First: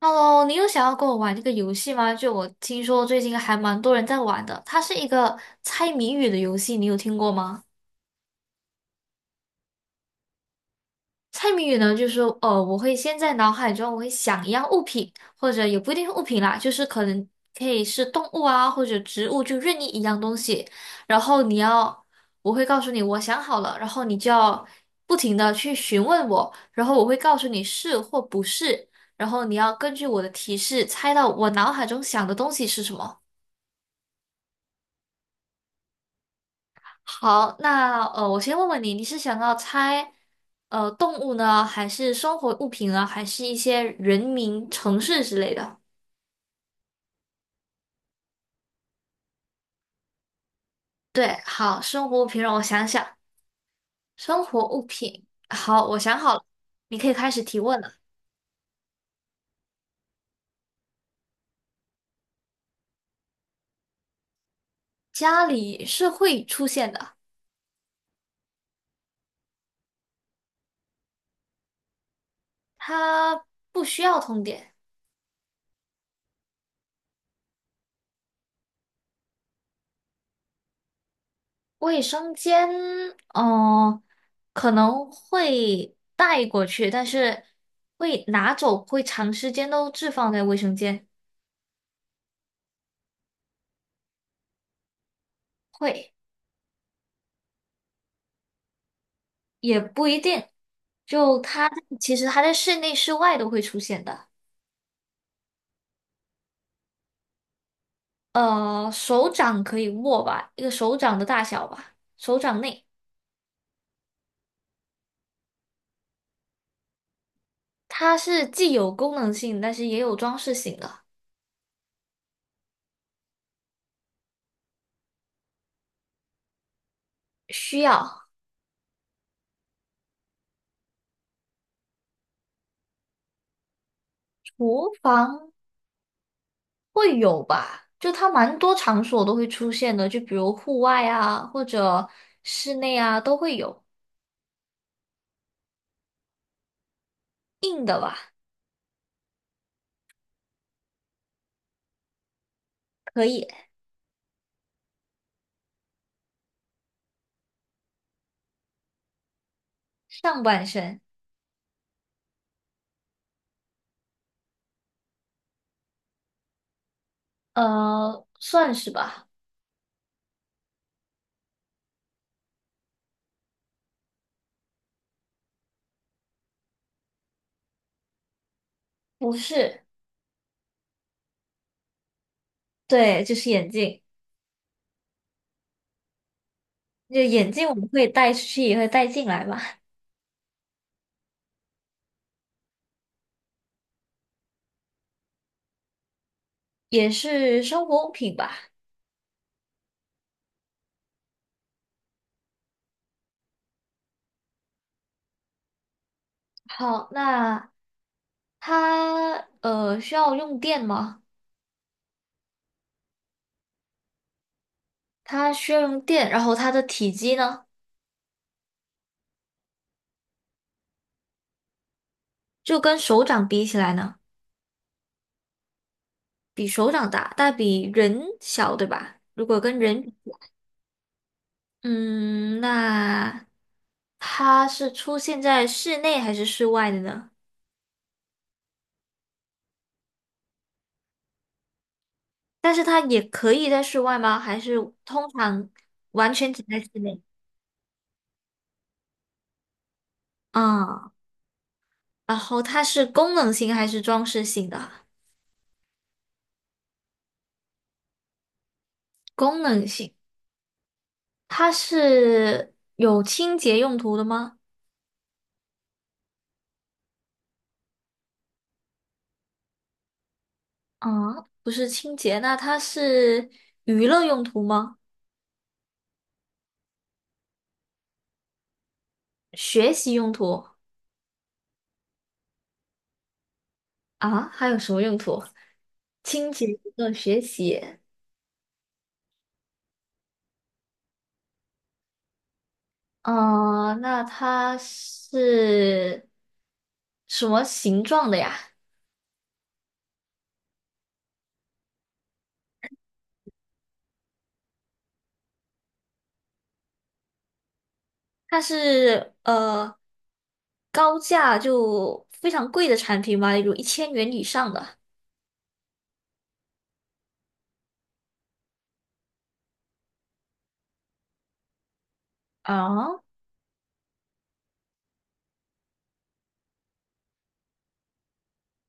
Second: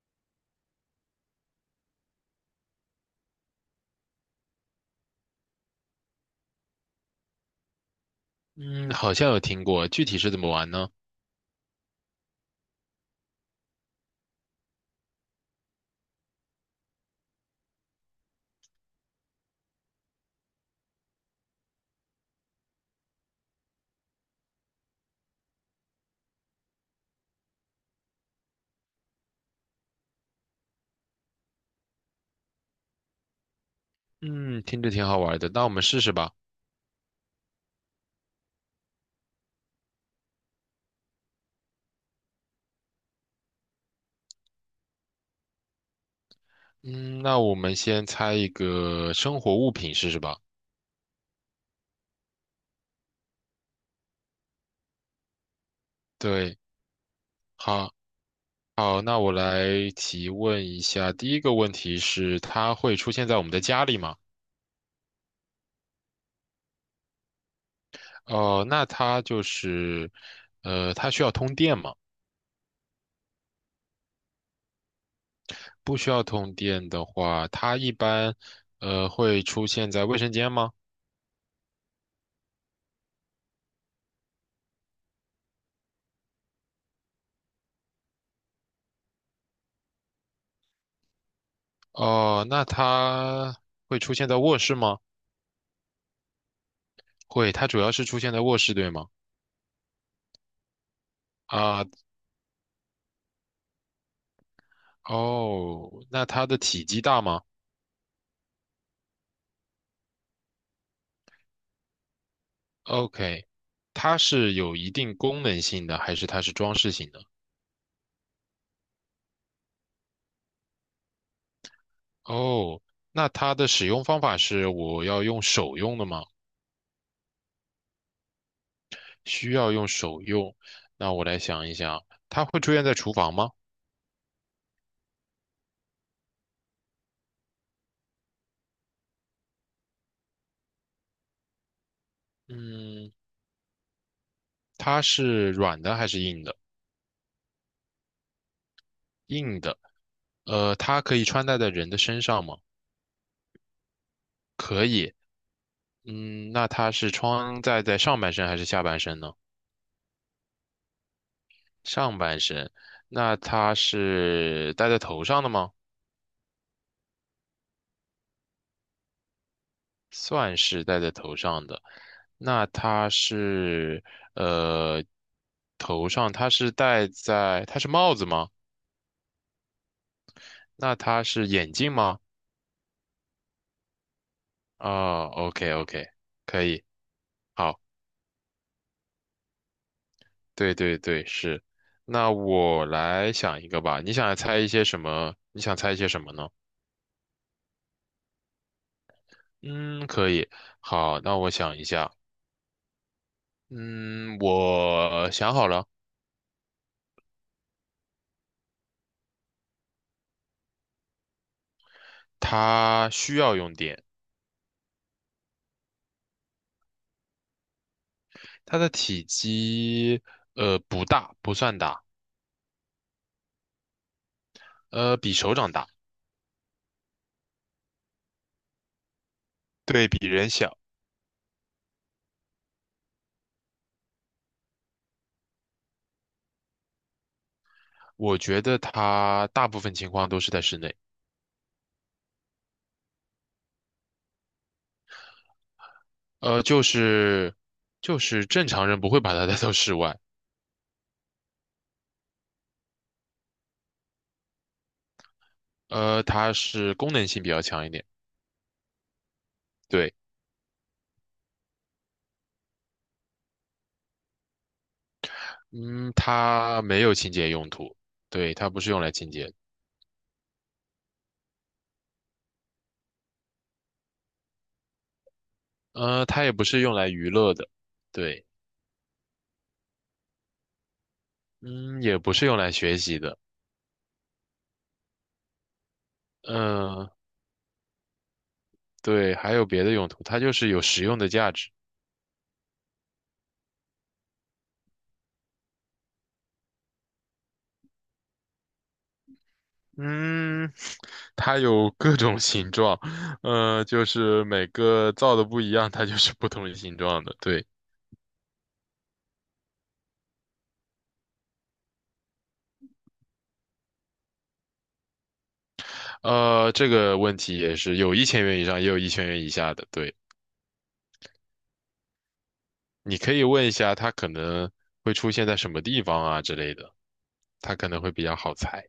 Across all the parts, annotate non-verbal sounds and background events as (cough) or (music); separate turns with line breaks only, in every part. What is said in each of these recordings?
Hello，你有想要跟我玩这个游戏吗？就我听说最近还蛮多人在玩的，它是一个猜谜语的游戏，你有听过吗？
嗯，好像有听过，具体是怎么玩呢？
猜谜语呢，就是说我会先在脑海中想一样物品，或者也不一定是物品啦，就是可以是动物啊，或者植物，就任意一样东西。然后你要，我会告诉你我想好了，然后你就要不停的去询问我，然后我会告诉你是或不是，然后你要根据我的提示猜到我脑海中想的东西是什么。
嗯，听着挺好玩的，那我们试试吧。
好，那我先问问你，你是想要猜动物呢，还是生活物品呢，还是一些人名、城市之类的？
嗯，那我们先猜一个生活物品试试吧。
对，好，生活物品让我想想，生活物品，好，我想好了，
对，
你可以开始提问
好，
了。
好，那我来提问一下，第一个问题是，它会出现在我们的家里吗？
家里是会出现的，
哦，那它就是，它需要通电吗？
它不需要通电。
不需要通电的话，它一般，会出现在卫生间吗？
卫生间，嗯、可能会带过去，但是会拿走，会长时间都置放在卫生间。
哦，那它会出现在卧室吗？
会。
会，它主要是出现在卧室，对吗？
也不一定，就它
啊，
其实它在室内、室外都会出现的。
哦，那它的体积大吗
呃，手掌可以握吧，一个手掌的大小吧，手掌内，
？OK，它是有一定功能性的，还是它是装饰性的？
它是既有功能性，但是也有装饰性的，
哦，那它的使用方法是我要用手用的吗？
需要。
需要用手用。那我来想一想，它会出现在厨房吗？
厨房会有吧，就它蛮多场所都会出现的，就比如户外啊，或者室内
嗯，
啊都会有。
它是软的还是硬的？
硬的吧，
硬的。它可以穿戴在人的身上吗？
可以，
可以。嗯，那它是穿戴在上半身还是下半身呢？
上半身，
上半身，那它是戴在头上的吗？
呃，算是吧，
算是戴在头上的。那它是呃，头上它是戴在，它是帽子吗？
不是，
那它是眼镜吗？
对，就是眼镜。
啊，OK OK，可以，
就眼镜我
好，
们会带出去，也会带进来嘛，
对对对，是。那我来想一个吧，你想猜一些什么？你想猜一些什么呢？
也是生活物品吧。
嗯，可以，好，那我想一下，嗯，我想好了。
好，那它需要用电吗？
它需要用电，
它需要用电，然后它的体积呢，
它的体积不大，不算大，
就跟手掌比起来呢，
比手掌大，
比手掌大，但比人小，对吧？如果跟人
对
比，
比人小。
嗯，那它是出现在室内还是室外的呢？
我觉得它大部分情况都是在室内，
但是它也可以在室外吗？还是通常完全只
呃
在
就
室内？
是就是正常人不会把它 (laughs) 带到室外，
啊、然后它是功能性还是装饰性的啊
它是功能性比较强一点，
功能性，
对，
它是有清洁用途的吗？
嗯它没有清洁用途，对它不是用来清洁的，
啊，不是清洁，那它是娱乐用途吗？
它也不是用来娱乐的，对，
学习用途
嗯也不是用来学习的，
啊？还有什么用途？清洁、娱
嗯、
乐学习。
对，还有别的用途，它就是有实用的价值。
嗯、那它是什么形状的呀？
嗯，(sucks teeth) 它有各种形状，就是每个造的不一样，它就是不同形状的。对，
它是高价就非常贵的产品吗？有1000元以上的？
这个问题也是有一千元以上，也有一千元以下的。对，
啊？
你可以问一下它可能会出现在什么地方啊之类的，它可能会比较好猜。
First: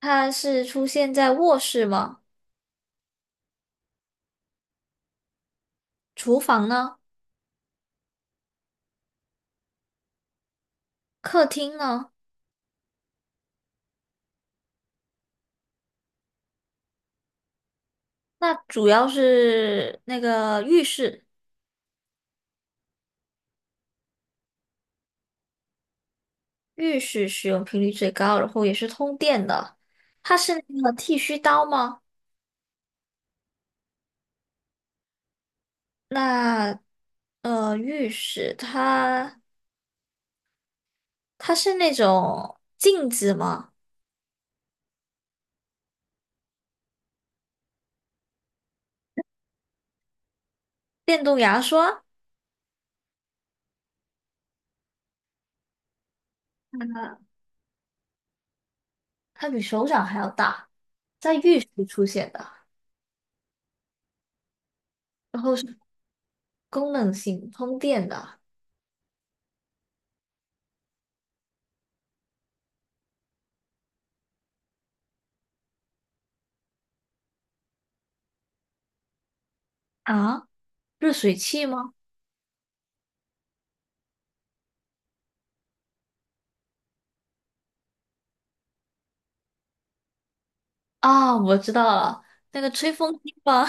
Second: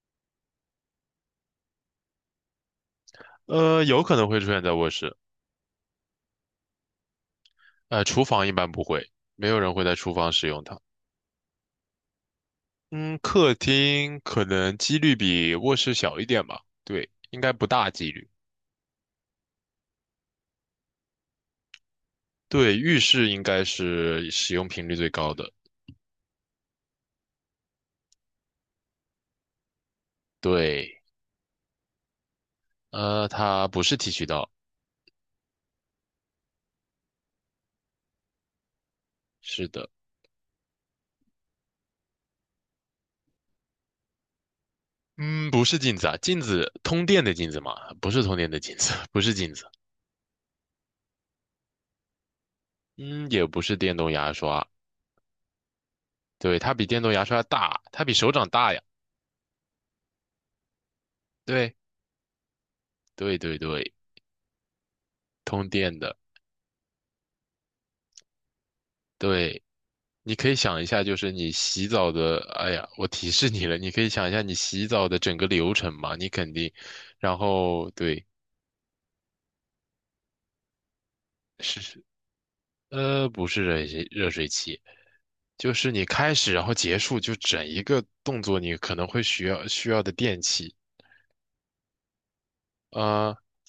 它是出现在卧室吗？
有可能会出现在卧室，
厨房呢？
厨房一般不会，没有人会在厨房使用它。
客厅呢？
嗯，客厅可能几率比卧室小一点吧，对，应该不大几率。
那主要是那个浴室，
对，浴室应该是使用频率最高的。
浴室使用频率最高，然后也是通电的。它是那个
对，
剃须刀吗？
它不是剃须刀，
那浴室
是的，
它是那种镜子吗？
嗯，不是镜子啊，镜子，通电的镜子嘛，不是通电的镜子，(laughs) 不是镜子，
电动牙刷，
嗯，也不是电动牙刷，对，它比电动牙刷大，它比手掌大呀，
它比手掌还要大，在浴室
对，
出现的，
对对对，
然后
通
是
电的，
功能性通电的
对。你可以想一下，就是你洗澡的，哎呀，我提示你了，你可以想一下你洗澡的整个流程嘛，你肯定，然后对，
啊，热水器
是，
吗？
不是热水器，就是你开始然后结束，就整一个动作，你可能会需要的电器，
啊，我知道了，那个吹风机
啊、
吧。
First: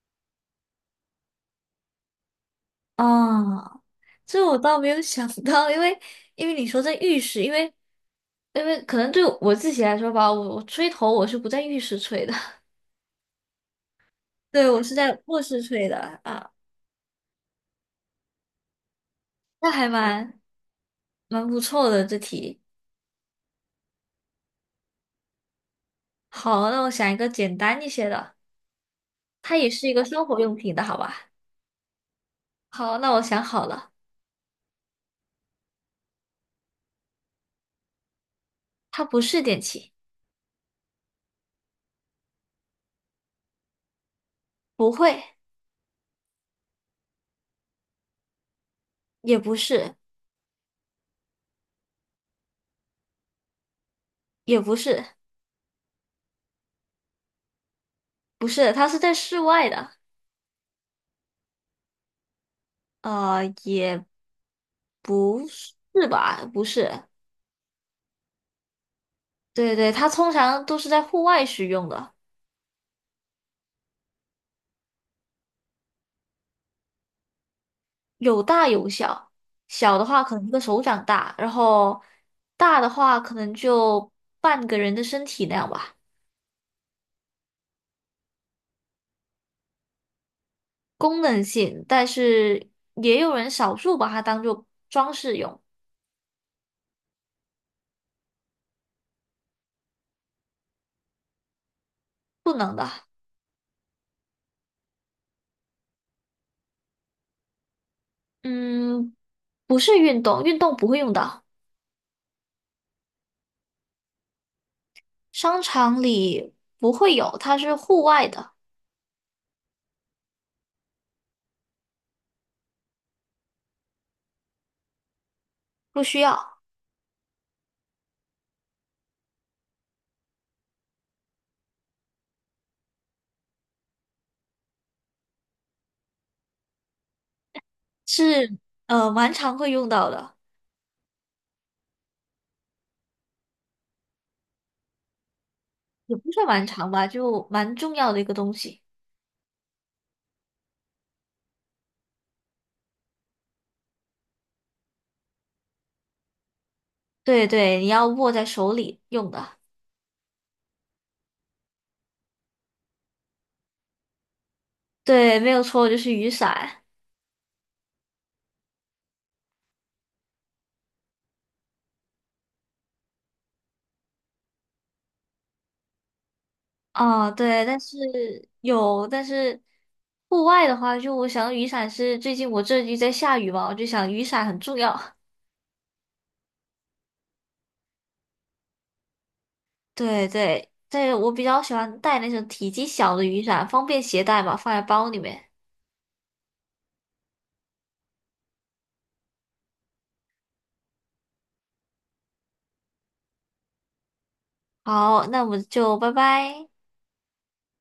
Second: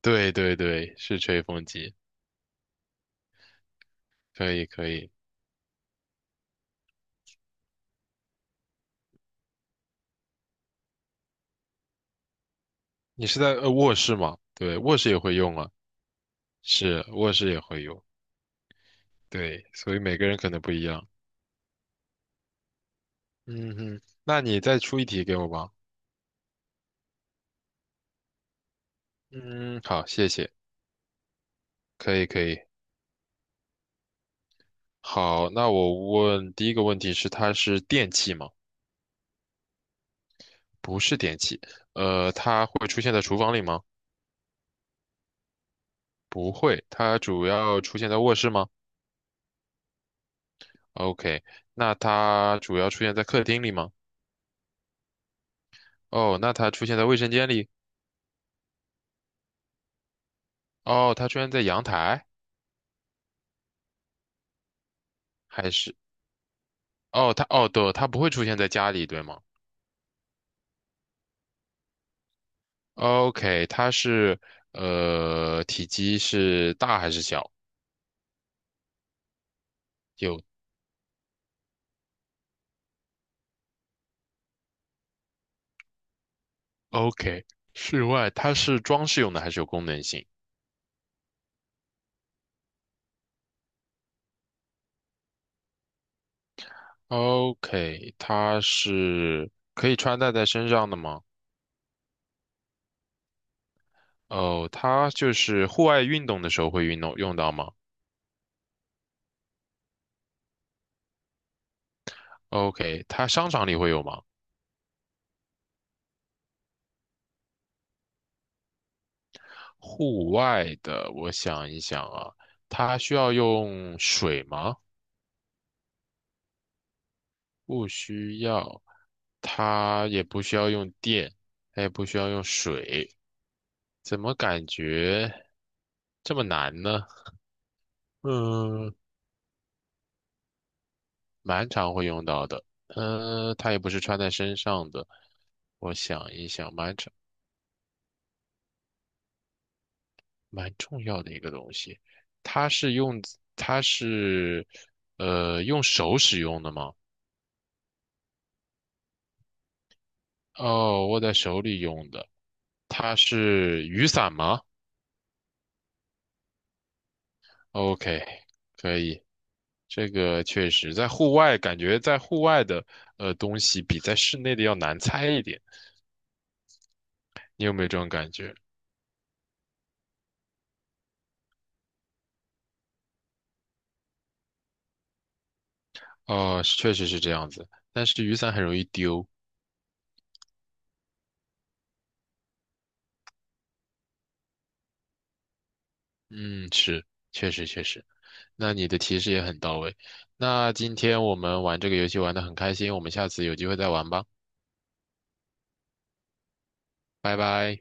对对对，是吹风机，
(laughs) 啊，这
可
我
以
倒
可
没有
以，
想到，因为你说在浴室，因为可能对我自己来说吧，我吹头我是不在浴室吹的，
你是在卧室吗？
(laughs) 对，
对，
我是
卧室也
在
会
卧
用
室
啊，
吹的啊，
是卧室也会用，对，
那
所以每个人可能不一样，
蛮不错的这题。
嗯哼，那你再出一题给我吧。
好，那我想一个简单一些的，它也
嗯，
是一个
好，
生
谢
活
谢，
用品的，好吧？
可以可以。
好，那我想好了，
好，那我问第一个问题是，它是电器吗？
它不是电器，
不是电器。它会出现在厨房里吗？
不会，
不会。它主要出现在卧室吗
也不是，
？OK。那它主要出现在客厅里吗？
也不是，
哦，那它出现在卫生间里？
不是，它是在室外的，
哦，它出现在阳台
呃，也。不
还
是
是？
吧？不是，
哦，它哦，对，它不会出现在家里，对吗
对对，它通常都是在户外使用的，
？OK，它是体积是大还是小？
有大有小。小的话可
有
能一个手掌大，然后大的话可能就半个人的身体那样吧。
OK，室外它是装饰用的还是有功能性
功能性，但是也有人少数把它当做装饰用，
？OK，它是可以穿戴在身上的吗？
不能的。
哦，它就是户外运动的时候会运动用到吗
嗯，不是运动，运动不会用到，
？OK，它商场里会有吗？
商场里不会有，它是户外的，
户外的，我想一想啊，它需要用水吗？
不需要，
不需要，它也不需要用电，它也不需要用水，怎么感觉这么难呢？
是
嗯。
蛮常会用到的。
蛮常会用到的。嗯、它也不是穿在身上的。我
也不
想
算
一
蛮
想，
长吧，就蛮重要的一个东西。
蛮重要的一个东西。它是用它是用手使用的吗？
对对，你要握在手里用的。
哦，握在手里用的。它是雨伞吗
对，没有错，就是雨伞。
？OK，可以。这个确实在户外，感觉在户外的东西比在室内的要难猜一点。
哦，对，
你有
但
没有
是
这种感觉？
有，但是户外的话，就我想雨伞是最近我这里在下雨嘛，我就想雨伞很重要。
哦，确实是这样子。但是雨伞很容易丢，
对对对，我比较喜欢带那种体积小的雨伞，方便携带嘛，放在包里面。
嗯，是，确实确实，那你的提示也很到位。那今天我们玩这个游戏玩得很开心，我们下次有机会再玩吧，
好，那我们就拜拜。
拜拜。